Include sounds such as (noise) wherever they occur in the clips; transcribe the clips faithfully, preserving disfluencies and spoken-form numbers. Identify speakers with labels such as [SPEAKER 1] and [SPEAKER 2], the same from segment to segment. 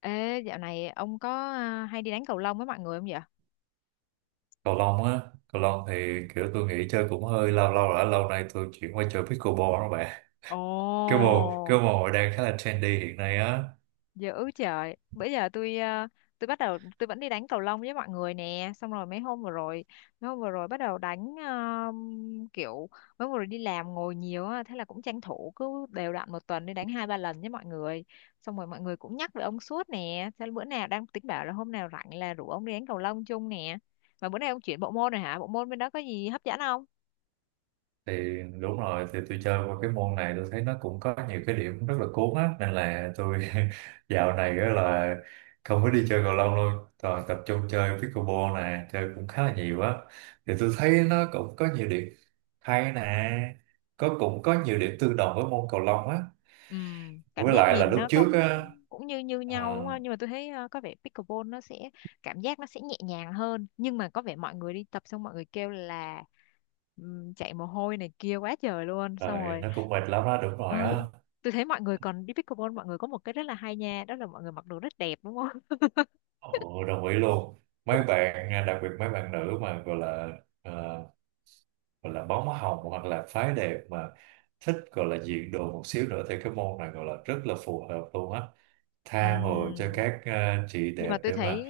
[SPEAKER 1] Ê, dạo này ông có à, hay đi đánh cầu lông với mọi người không vậy?
[SPEAKER 2] Cầu lông á. Cầu lông thì kiểu tôi nghĩ chơi cũng hơi lâu lâu rồi, lâu nay tôi chuyển qua chơi pickleball đó bạn. cái môn cái
[SPEAKER 1] Ồ,
[SPEAKER 2] môn này đang khá là trendy hiện nay á.
[SPEAKER 1] dữ trời. Bây giờ tôi à, tôi bắt đầu tôi vẫn đi đánh cầu lông với mọi người nè. Xong rồi mấy hôm vừa rồi, mấy hôm vừa rồi bắt đầu đánh à, kiểu mấy hôm vừa rồi đi làm ngồi nhiều á, thế là cũng tranh thủ cứ đều đặn một tuần đi đánh hai ba lần với mọi người. Xong rồi mọi người cũng nhắc về ông suốt nè, thế là bữa nào đang tính bảo là hôm nào rảnh là rủ ông đi đánh cầu lông chung nè. Mà bữa nay ông chuyển bộ môn rồi hả? Bộ môn bên đó có gì hấp dẫn không?
[SPEAKER 2] Thì đúng rồi, thì tôi chơi qua cái môn này tôi thấy nó cũng có nhiều cái điểm rất là cuốn á, nên là tôi (laughs) dạo này á là không có đi chơi cầu lông luôn, toàn tập trung chơi pickleball nè, chơi cũng khá là nhiều á. Thì tôi thấy nó cũng có nhiều điểm hay nè, có cũng có nhiều điểm tương đồng với môn cầu lông á.
[SPEAKER 1] Ừ, cảm
[SPEAKER 2] Với
[SPEAKER 1] giác
[SPEAKER 2] lại là
[SPEAKER 1] nhìn
[SPEAKER 2] lúc
[SPEAKER 1] nó cũng
[SPEAKER 2] trước á.
[SPEAKER 1] cũng như như
[SPEAKER 2] À,
[SPEAKER 1] nhau đúng không? Nhưng mà tôi thấy ờ, có vẻ pickleball nó sẽ cảm giác nó sẽ nhẹ nhàng hơn, nhưng mà có vẻ mọi người đi tập xong mọi người kêu là ừm, chạy mồ hôi này kia quá trời luôn, xong
[SPEAKER 2] Trời,
[SPEAKER 1] rồi
[SPEAKER 2] nó cũng mệt lắm đó, đúng
[SPEAKER 1] ừ,
[SPEAKER 2] rồi á.
[SPEAKER 1] tôi thấy mọi người còn đi pickleball, mọi người có một cái rất là hay nha, đó là mọi người mặc đồ rất đẹp đúng không? (laughs)
[SPEAKER 2] Ồ, đồng ý luôn. Mấy bạn, à, đặc biệt mấy bạn nữ mà gọi là à, gọi là bóng hồng hoặc là phái đẹp mà thích gọi là diện đồ một xíu nữa thì cái môn này gọi là rất là phù hợp luôn á.
[SPEAKER 1] Ừ,
[SPEAKER 2] Tha hồ cho các à, chị
[SPEAKER 1] nhưng
[SPEAKER 2] đẹp
[SPEAKER 1] mà tôi
[SPEAKER 2] để
[SPEAKER 1] thấy
[SPEAKER 2] mà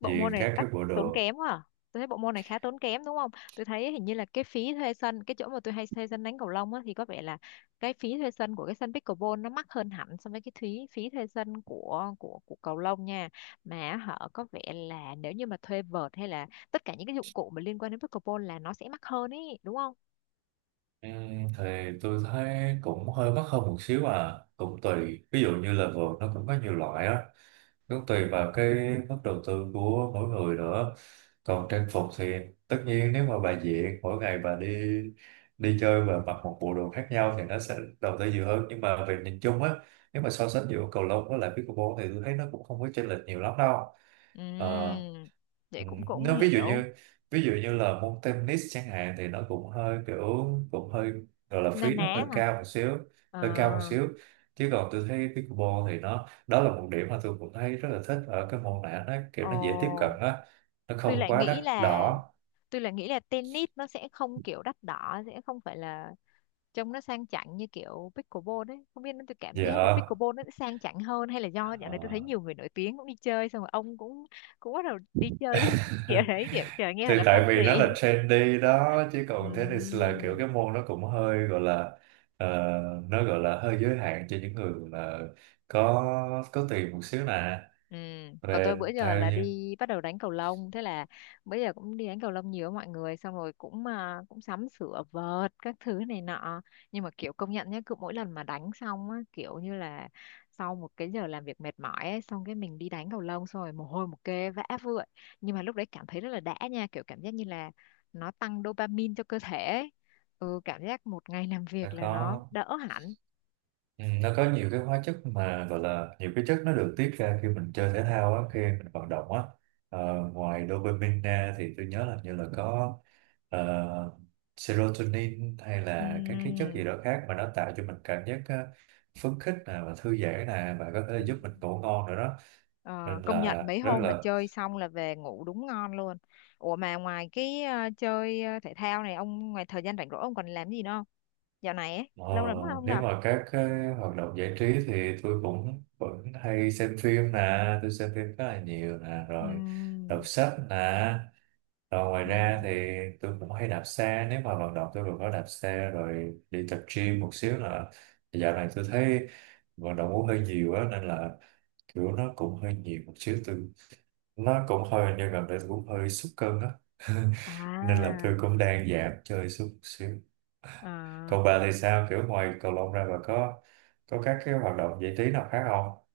[SPEAKER 1] bộ môn
[SPEAKER 2] diện
[SPEAKER 1] này
[SPEAKER 2] các cái
[SPEAKER 1] đắt
[SPEAKER 2] bộ
[SPEAKER 1] tốn
[SPEAKER 2] đồ.
[SPEAKER 1] kém quá à. Tôi thấy bộ môn này khá tốn kém đúng không? Tôi thấy hình như là cái phí thuê sân, cái chỗ mà tôi hay thuê sân đánh cầu lông á, thì có vẻ là cái phí thuê sân của cái sân pickleball nó mắc hơn hẳn so với cái phí phí thuê sân của của của cầu lông nha. Mà họ có vẻ là nếu như mà thuê vợt hay là tất cả những cái dụng cụ mà liên quan đến pickleball là nó sẽ mắc hơn ý, đúng không?
[SPEAKER 2] Ừm, thì tôi thấy cũng hơi mắc hơn một xíu à, cũng tùy. Ví dụ như là vợt nó cũng có nhiều loại á. Cũng tùy vào cái mức đầu tư của mỗi người nữa, còn trang phục thì tất nhiên nếu mà bà diện mỗi ngày bà đi đi chơi và mặc một bộ đồ khác nhau thì nó sẽ đầu tư nhiều hơn, nhưng mà về nhìn chung á, nếu mà so sánh giữa cầu lông với lại pickleball thì tôi thấy nó cũng không có chênh lệch nhiều lắm đâu. Ờ.
[SPEAKER 1] Ừm, vậy
[SPEAKER 2] Ừ.
[SPEAKER 1] cũng cũng
[SPEAKER 2] Nếu ví dụ
[SPEAKER 1] hiểu.
[SPEAKER 2] như ví dụ như là môn tennis chẳng hạn thì nó cũng hơi kiểu cũng hơi gọi là
[SPEAKER 1] Na
[SPEAKER 2] phí nó
[SPEAKER 1] ná
[SPEAKER 2] hơi
[SPEAKER 1] hả?
[SPEAKER 2] cao một xíu,
[SPEAKER 1] Ờ
[SPEAKER 2] hơi cao một xíu chứ còn tôi thấy pickleball thì nó đó là một điểm mà tôi cũng thấy rất là thích ở cái môn này, nó kiểu nó dễ tiếp cận
[SPEAKER 1] ồ
[SPEAKER 2] á, nó
[SPEAKER 1] tôi
[SPEAKER 2] không
[SPEAKER 1] lại
[SPEAKER 2] quá đắt
[SPEAKER 1] nghĩ là,
[SPEAKER 2] đỏ.
[SPEAKER 1] tôi là nghĩ là tennis nó sẽ không kiểu đắt đỏ, sẽ không phải là trông nó sang chảnh như kiểu pickleball đấy, không biết. Nó tôi cảm giác là
[SPEAKER 2] Dạ.
[SPEAKER 1] pickleball nó sẽ sang chảnh hơn, hay là do dạo này tôi thấy
[SPEAKER 2] Ờ.
[SPEAKER 1] nhiều người nổi tiếng cũng đi chơi xong rồi ông cũng cũng bắt đầu đi
[SPEAKER 2] (laughs)
[SPEAKER 1] chơi (laughs) kiểu đấy, kiểu trời nghe
[SPEAKER 2] Thì
[SPEAKER 1] là
[SPEAKER 2] tại vì nó
[SPEAKER 1] fancy.
[SPEAKER 2] là trendy đó, chứ còn tennis là kiểu
[SPEAKER 1] Ừm.
[SPEAKER 2] cái môn nó cũng hơi gọi là ờ, nó gọi là hơi giới hạn cho những người là có có tiền một xíu nè,
[SPEAKER 1] Ừ. Còn tôi
[SPEAKER 2] về
[SPEAKER 1] bữa giờ
[SPEAKER 2] theo
[SPEAKER 1] là
[SPEAKER 2] như
[SPEAKER 1] đi bắt đầu đánh cầu lông, thế là bữa giờ cũng đi đánh cầu lông nhiều với mọi người, xong rồi cũng à, cũng sắm sửa vợt các thứ này nọ. Nhưng mà kiểu, công nhận nhé, cứ mỗi lần mà đánh xong á, kiểu như là sau một cái giờ làm việc mệt mỏi ấy, xong cái mình đi đánh cầu lông xong rồi mồ hôi một kê vã vợi, nhưng mà lúc đấy cảm thấy rất là đã nha, kiểu cảm giác như là nó tăng dopamine cho cơ thể ấy. Ừ, cảm giác một ngày làm việc
[SPEAKER 2] đã
[SPEAKER 1] là nó
[SPEAKER 2] có.
[SPEAKER 1] đỡ hẳn.
[SPEAKER 2] Ừ, nó có nhiều cái hóa chất mà gọi là nhiều cái chất nó được tiết ra khi mình chơi thể thao á, khi mình vận động á. Ờ, ngoài dopamine ra thì tôi nhớ là như là có ờ, serotonin hay là các cái chất gì đó khác mà nó tạo cho mình cảm giác ờ, phấn khích nè và thư giãn nè và có
[SPEAKER 1] Ừ.
[SPEAKER 2] thể giúp mình ngủ ngon nữa đó,
[SPEAKER 1] Ờ,
[SPEAKER 2] nên
[SPEAKER 1] công nhận
[SPEAKER 2] là
[SPEAKER 1] mấy
[SPEAKER 2] rất
[SPEAKER 1] hôm mà
[SPEAKER 2] là.
[SPEAKER 1] chơi xong là về ngủ đúng ngon luôn. Ủa, mà ngoài cái ờ, chơi ờ, thể thao này, ông ngoài thời gian rảnh rỗi ông còn làm gì nữa không? Dạo này ấy,
[SPEAKER 2] Ờ,
[SPEAKER 1] lâu lắm rồi không
[SPEAKER 2] nếu
[SPEAKER 1] gặp.
[SPEAKER 2] mà các cái hoạt động giải trí thì tôi cũng vẫn hay xem phim nè, tôi xem phim khá là nhiều nè, rồi đọc
[SPEAKER 1] Ừm,
[SPEAKER 2] sách nè. Rồi ngoài ra thì
[SPEAKER 1] ừm.
[SPEAKER 2] tôi cũng hay đạp xe, nếu mà vận động tôi cũng có đạp xe rồi đi tập gym một xíu là dạo này tôi thấy vận động cũng hơi nhiều á nên là kiểu nó cũng hơi nhiều một xíu, tôi nó cũng hơi như gần đây tôi cũng hơi sút cân á. (laughs) Nên là
[SPEAKER 1] À,
[SPEAKER 2] tôi cũng đang giảm chơi xuống xíu.
[SPEAKER 1] Ờ,
[SPEAKER 2] Còn bà thì sao? Kiểu ngoài cầu lông ra bà có có các cái hoạt động giải trí nào khác không?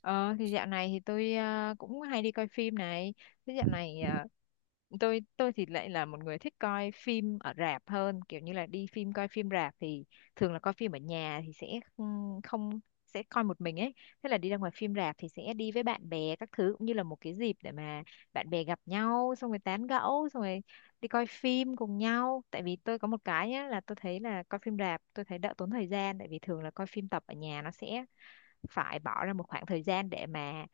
[SPEAKER 1] ờ, thì dạo này thì tôi ờ, cũng hay đi coi phim này. Thế dạo này ờ, tôi tôi thì lại là một người thích coi phim ở rạp hơn, kiểu như là đi phim, coi phim rạp thì, thường là coi phim ở nhà thì sẽ không không- sẽ coi một mình ấy, thế là đi ra ngoài phim rạp thì sẽ đi với bạn bè các thứ, cũng như là một cái dịp để mà bạn bè gặp nhau, xong rồi tán gẫu, xong rồi đi coi phim cùng nhau. Tại vì tôi có một cái nhá là tôi thấy là coi phim rạp tôi thấy đỡ tốn thời gian, tại vì thường là coi phim tập ở nhà nó sẽ phải bỏ ra một khoảng thời gian để mà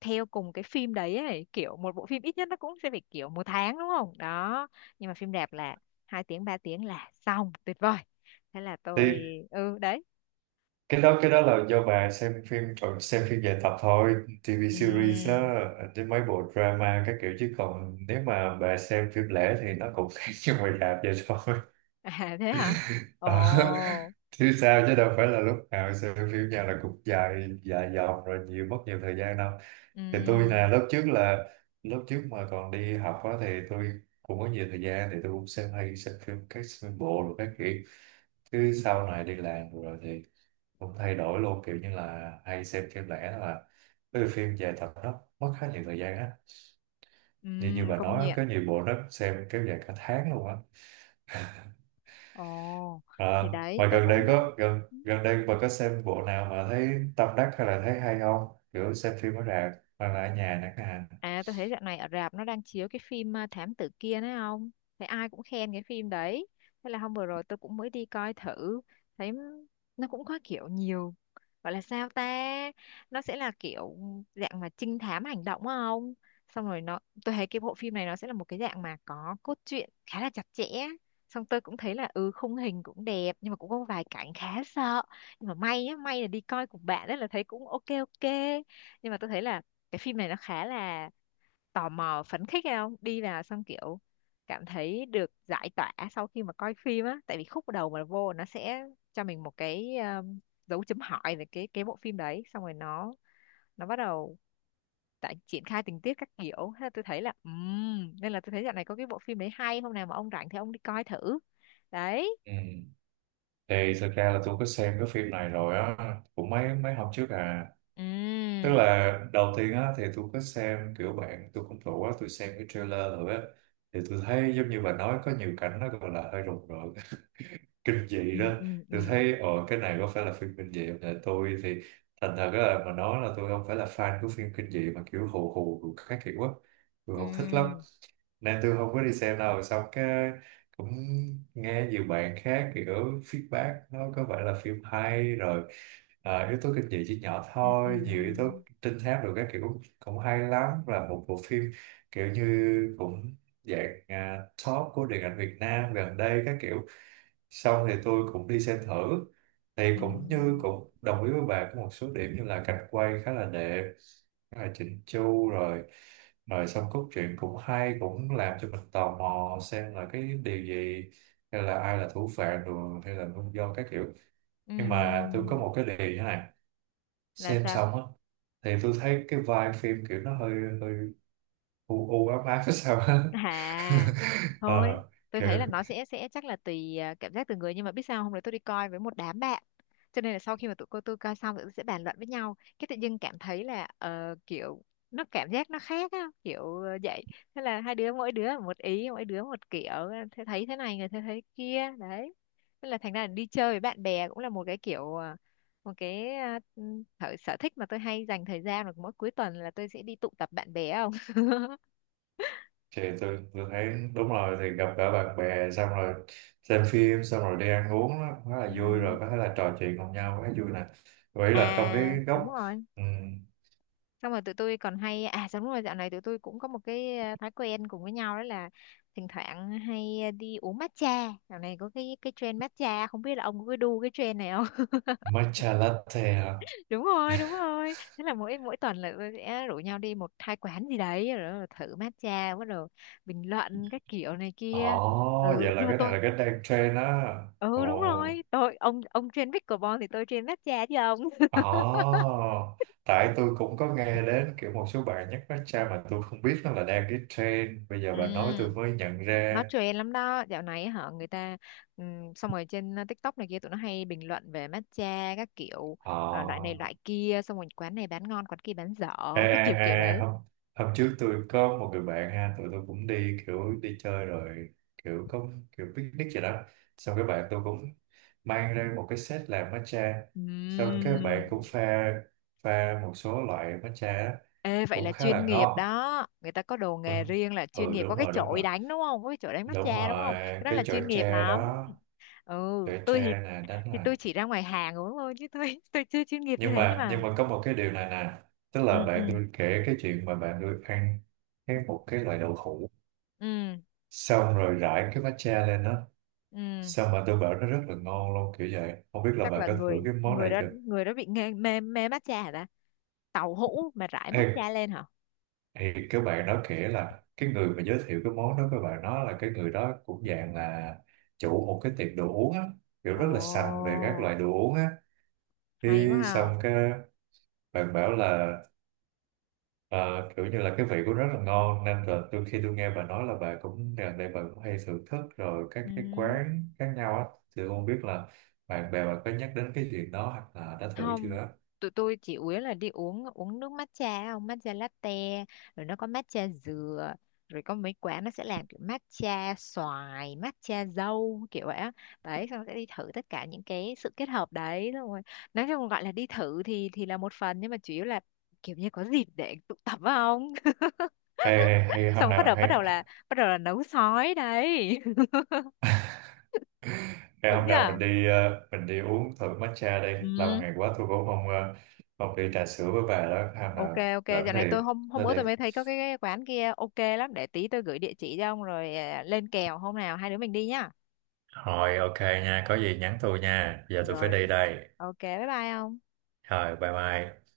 [SPEAKER 1] theo cùng cái phim đấy ấy, kiểu một bộ phim ít nhất nó cũng sẽ phải kiểu một tháng đúng không đó, nhưng mà phim đẹp là hai tiếng ba tiếng là xong, tuyệt vời. Thế là tôi,
[SPEAKER 2] Thì
[SPEAKER 1] ừ đấy.
[SPEAKER 2] cái đó cái đó là do bà xem phim còn xem phim dài tập thôi, ti vi series
[SPEAKER 1] Ừm.
[SPEAKER 2] á, chứ mấy bộ drama các kiểu, chứ còn nếu mà bà xem phim lẻ thì nó cũng khác (laughs) như ngoài rạp vậy thôi.
[SPEAKER 1] (laughs) À, thế hả?
[SPEAKER 2] (laughs) Ờ,
[SPEAKER 1] Ồ.
[SPEAKER 2] chứ sao chứ đâu phải là lúc nào sự phim nhà là cũng dài dài dòng rồi nhiều mất nhiều thời gian đâu. Thì tôi là
[SPEAKER 1] Ừm.
[SPEAKER 2] lớp trước là lớp trước mà còn đi học á thì tôi cũng có nhiều thời gian thì tôi cũng xem hay xem phim các phim bộ rồi các kiểu, chứ sau này đi làm rồi thì cũng thay đổi luôn kiểu như là hay xem phim lẻ, đó là cái phim dài tập nó mất khá nhiều thời gian á, như như
[SPEAKER 1] Ừm,
[SPEAKER 2] bà
[SPEAKER 1] công
[SPEAKER 2] nói
[SPEAKER 1] nhận.
[SPEAKER 2] có nhiều bộ nó xem kéo dài cả tháng luôn á.
[SPEAKER 1] Ồ,
[SPEAKER 2] À,
[SPEAKER 1] thì đấy
[SPEAKER 2] mà
[SPEAKER 1] tôi
[SPEAKER 2] gần đây
[SPEAKER 1] cũng.
[SPEAKER 2] có gần gần đây bà có xem bộ nào mà thấy tâm đắc hay là thấy hay không? Kiểu xem phim ở rạp hoặc là ở nhà chẳng hạn.
[SPEAKER 1] À, tôi thấy dạo này ở rạp nó đang chiếu cái phim à, Thám tử kia đấy không? Thấy ai cũng khen cái phim đấy. Thế là hôm vừa rồi tôi cũng mới đi coi thử. Thấy nó cũng có kiểu nhiều. Gọi là sao ta? Nó sẽ là kiểu dạng mà trinh thám hành động á không? Xong rồi nó Tôi thấy cái bộ phim này nó sẽ là một cái dạng mà có cốt truyện khá là chặt chẽ. Xong tôi cũng thấy là ừ khung hình cũng đẹp, nhưng mà cũng có vài cảnh khá sợ. Nhưng mà may á, may là đi coi cùng bạn đấy là thấy cũng ok ok. Nhưng mà tôi thấy là cái phim này nó khá là tò mò, phấn khích hay không đi vào xong kiểu cảm thấy được giải tỏa sau khi mà coi phim á, tại vì khúc đầu mà vô nó sẽ cho mình một cái um, dấu chấm hỏi về cái cái bộ phim đấy, xong rồi nó nó bắt đầu tại triển khai tình tiết các kiểu. Thế là tôi thấy là ừm, nên là tôi thấy dạo này có cái bộ phim đấy hay, hôm nào mà ông rảnh thì ông đi coi thử đấy.
[SPEAKER 2] Ừ. Thì thực ra là tôi có xem cái phim này rồi á, cũng mấy mấy hôm trước à. Tức
[SPEAKER 1] Ừm,
[SPEAKER 2] là đầu tiên á thì tôi có xem kiểu bạn tôi cũng rủ á, tôi xem cái trailer rồi á thì tôi thấy giống như bà nói có nhiều cảnh nó gọi là hơi rùng rợn (laughs) kinh dị đó.
[SPEAKER 1] ừm, ừm,
[SPEAKER 2] Tôi
[SPEAKER 1] ừm,
[SPEAKER 2] thấy ồ cái này có phải là phim kinh dị không? Tại tôi thì thành thật là mà nói là tôi không phải là fan của phim kinh dị mà kiểu hù hù hù các kiểu á, tôi không thích lắm.
[SPEAKER 1] ừm,
[SPEAKER 2] Nam tôi không có đi xem đâu, xong cái cũng nghe nhiều bạn khác kiểu feedback nó có vẻ là phim hay rồi, à, yếu tố kinh dị chỉ nhỏ
[SPEAKER 1] ừm,
[SPEAKER 2] thôi, nhiều yếu tố
[SPEAKER 1] ừm,
[SPEAKER 2] trinh thám rồi các kiểu cũng, cũng hay lắm, là một bộ phim kiểu như cũng dạng à, top của điện ảnh Việt Nam gần đây các kiểu. Xong thì tôi cũng đi xem thử thì cũng như
[SPEAKER 1] ừm,
[SPEAKER 2] cũng đồng ý với bà có một số điểm như là cảnh quay khá là đẹp, khá là chỉnh chu rồi, rồi xong cốt truyện cũng hay, cũng làm cho mình tò mò xem là cái điều gì hay là ai là thủ phạm rồi hay là nguyên do các kiểu. Nhưng mà tôi có
[SPEAKER 1] ừm.
[SPEAKER 2] một cái điều như thế này,
[SPEAKER 1] Là
[SPEAKER 2] xem
[SPEAKER 1] sao?
[SPEAKER 2] xong á thì tôi thấy cái vibe phim kiểu nó hơi hơi u u ám ám (laughs) sao á.
[SPEAKER 1] À
[SPEAKER 2] (laughs)
[SPEAKER 1] thôi,
[SPEAKER 2] Ờ,
[SPEAKER 1] tôi
[SPEAKER 2] kiểu
[SPEAKER 1] thấy là nó sẽ sẽ chắc là tùy à, cảm giác từng người, nhưng mà biết sao, hôm đấy tôi đi coi với một đám bạn cho nên là sau khi mà tụi cô tôi coi xong tụi tôi sẽ bàn luận với nhau, cái tự dưng cảm thấy là ờ, kiểu nó cảm giác nó khác á, kiểu ờ, vậy. Thế là hai đứa, mỗi đứa một ý, mỗi đứa một kiểu, thế thấy thế này, người thế thấy kia đấy. Thế là thành ra là đi chơi với bạn bè cũng là một cái kiểu ờ, một cái ờ, thử sở thích mà tôi hay dành thời gian, là mỗi cuối tuần là tôi sẽ đi tụ tập bạn bè không (laughs)
[SPEAKER 2] thì tôi tôi thấy đúng rồi, thì gặp cả bạn bè xong rồi xem phim xong rồi đi ăn uống nó khá là
[SPEAKER 1] Ừ,
[SPEAKER 2] vui, rồi có thể là trò chuyện cùng nhau khá vui nè, vậy là trong cái
[SPEAKER 1] à đúng
[SPEAKER 2] góc.
[SPEAKER 1] rồi.
[SPEAKER 2] um,
[SPEAKER 1] Xong rồi tụi tôi còn hay, à đúng rồi, dạo này tụi tôi cũng có một cái ờ, thói quen cùng với nhau, đó là thỉnh thoảng hay ờ, đi uống matcha. Dạo này có cái cái trend matcha, không biết là ông có đu cái trend này không.
[SPEAKER 2] Matcha latte hả?
[SPEAKER 1] (laughs) Đúng rồi,
[SPEAKER 2] (laughs)
[SPEAKER 1] đúng rồi, thế là mỗi mỗi tuần là tôi sẽ rủ nhau đi một hai quán gì đấy, rồi thử matcha, bắt đầu bình luận các kiểu này
[SPEAKER 2] Ồ,
[SPEAKER 1] kia. Ừ,
[SPEAKER 2] vậy là
[SPEAKER 1] nhưng mà
[SPEAKER 2] cái này
[SPEAKER 1] tôi,
[SPEAKER 2] là cái đang trend á. Ồ,
[SPEAKER 1] ừ đúng rồi tôi, Ông ông trend pickleball thì tôi trend matcha chứ ông (laughs)
[SPEAKER 2] ồ, tại tôi cũng có nghe đến kiểu một số bạn nhắc matcha mà tôi không biết nó là đang cái trend. Bây giờ bà nói tôi
[SPEAKER 1] Ừ,
[SPEAKER 2] mới nhận
[SPEAKER 1] nó
[SPEAKER 2] ra.
[SPEAKER 1] trend lắm đó dạo này hả người ta, ừm, xong rồi trên uh, TikTok này kia tụi nó hay bình luận về matcha các kiểu, ờ, loại này loại
[SPEAKER 2] Ồ.
[SPEAKER 1] kia, xong rồi quán này bán ngon quán kia bán dở,
[SPEAKER 2] À,
[SPEAKER 1] cái kiểu kiểu
[SPEAKER 2] à, à,
[SPEAKER 1] đấy.
[SPEAKER 2] hôm, hôm trước tôi có một người bạn ha, tụi tôi cũng đi kiểu đi chơi rồi, kiểu có kiểu picnic vậy đó. Xong cái bạn tôi cũng mang ra một cái set làm matcha. Xong cái
[SPEAKER 1] Ừm.
[SPEAKER 2] bạn cũng pha pha một số loại matcha á,
[SPEAKER 1] Ê, vậy
[SPEAKER 2] cũng
[SPEAKER 1] là
[SPEAKER 2] khá
[SPEAKER 1] chuyên
[SPEAKER 2] là
[SPEAKER 1] nghiệp
[SPEAKER 2] ngon.
[SPEAKER 1] đó, người ta có đồ
[SPEAKER 2] Ừ,
[SPEAKER 1] nghề riêng là chuyên
[SPEAKER 2] ừ,
[SPEAKER 1] nghiệp,
[SPEAKER 2] đúng
[SPEAKER 1] có cái
[SPEAKER 2] rồi, đúng
[SPEAKER 1] chổi
[SPEAKER 2] rồi.
[SPEAKER 1] đánh đúng không, có cái chổi đánh
[SPEAKER 2] Đúng
[SPEAKER 1] matcha đúng không,
[SPEAKER 2] rồi,
[SPEAKER 1] cái đó
[SPEAKER 2] cái
[SPEAKER 1] là chuyên
[SPEAKER 2] chổi
[SPEAKER 1] nghiệp
[SPEAKER 2] tre
[SPEAKER 1] lắm.
[SPEAKER 2] đó,
[SPEAKER 1] Ừ,
[SPEAKER 2] chổi
[SPEAKER 1] tôi thì,
[SPEAKER 2] tre này đánh
[SPEAKER 1] thì
[SPEAKER 2] là.
[SPEAKER 1] tôi chỉ ra ngoài hàng uống thôi chứ tôi (laughs) tôi chưa chuyên nghiệp như
[SPEAKER 2] Nhưng
[SPEAKER 1] thế, nhưng
[SPEAKER 2] mà
[SPEAKER 1] mà
[SPEAKER 2] nhưng mà có một cái điều này nè, tức
[SPEAKER 1] ừ,
[SPEAKER 2] là
[SPEAKER 1] ừ,
[SPEAKER 2] bạn tôi kể cái chuyện mà bạn tôi ăn cái một cái loại đậu hũ
[SPEAKER 1] ừ,
[SPEAKER 2] xong rồi rải cái matcha lên đó,
[SPEAKER 1] ừ,
[SPEAKER 2] xong mà tôi bảo nó rất là ngon luôn kiểu vậy, không biết là
[SPEAKER 1] chắc
[SPEAKER 2] bà
[SPEAKER 1] là
[SPEAKER 2] có thử
[SPEAKER 1] người
[SPEAKER 2] cái món
[SPEAKER 1] người
[SPEAKER 2] này
[SPEAKER 1] đó
[SPEAKER 2] chưa.
[SPEAKER 1] người đó bị nghe, mê mê matcha hả ta, tàu hũ mà rải
[SPEAKER 2] Ê,
[SPEAKER 1] matcha lên hả?
[SPEAKER 2] thì các bạn đó kể là cái người mà giới thiệu cái món đó, các bạn nói là cái người đó cũng dạng là chủ một cái tiệm đồ uống á, kiểu
[SPEAKER 1] Ồ,
[SPEAKER 2] rất là sành về các loại đồ uống á,
[SPEAKER 1] hay quá
[SPEAKER 2] thì
[SPEAKER 1] ha.
[SPEAKER 2] xong cái bạn bảo là Ờ, kiểu như là cái vị của nó rất là ngon, nên là tôi khi tôi nghe bà nói là bà cũng gần đây bà cũng hay thưởng thức rồi các cái
[SPEAKER 1] Ừ,
[SPEAKER 2] quán khác nhau á, thì tôi không biết là bạn bè bà có nhắc đến cái chuyện đó hoặc là đã thử chưa
[SPEAKER 1] không,
[SPEAKER 2] á.
[SPEAKER 1] tụi tôi chỉ uống là đi uống uống nước matcha không, matcha latte, rồi nó có matcha dừa, rồi có mấy quán nó sẽ làm kiểu matcha xoài matcha dâu kiểu vậy á, đấy, xong sẽ đi thử tất cả những cái sự kết hợp đấy, xong rồi nói chung gọi là đi thử thì thì là một phần, nhưng mà chủ yếu là kiểu như có dịp để tụ tập phải không,
[SPEAKER 2] Hay, hay, hay hôm
[SPEAKER 1] xong bắt
[SPEAKER 2] nào
[SPEAKER 1] đầu bắt
[SPEAKER 2] hay
[SPEAKER 1] đầu là
[SPEAKER 2] (laughs)
[SPEAKER 1] bắt đầu là nấu sói đấy (laughs)
[SPEAKER 2] hay
[SPEAKER 1] đúng
[SPEAKER 2] hôm nào mình
[SPEAKER 1] chưa?
[SPEAKER 2] đi ờ, mình đi uống thử matcha đi, lâu
[SPEAKER 1] Ừ,
[SPEAKER 2] ngày quá tôi cũng không ờ, không đi trà sữa với bà đó, hôm
[SPEAKER 1] ok
[SPEAKER 2] nào
[SPEAKER 1] ok,
[SPEAKER 2] rảnh
[SPEAKER 1] dạo
[SPEAKER 2] thì
[SPEAKER 1] này tôi, hôm hôm
[SPEAKER 2] nó
[SPEAKER 1] bữa
[SPEAKER 2] đi.
[SPEAKER 1] tôi mới thấy có cái, cái quán kia ok lắm, để tí tôi gửi địa chỉ cho ông rồi à, lên kèo hôm nào hai đứa mình đi nhá.
[SPEAKER 2] Rồi ok nha, có gì nhắn tôi nha. Giờ tôi phải
[SPEAKER 1] Rồi
[SPEAKER 2] đi đây.
[SPEAKER 1] ok, bye bye ông.
[SPEAKER 2] Rồi bye bye.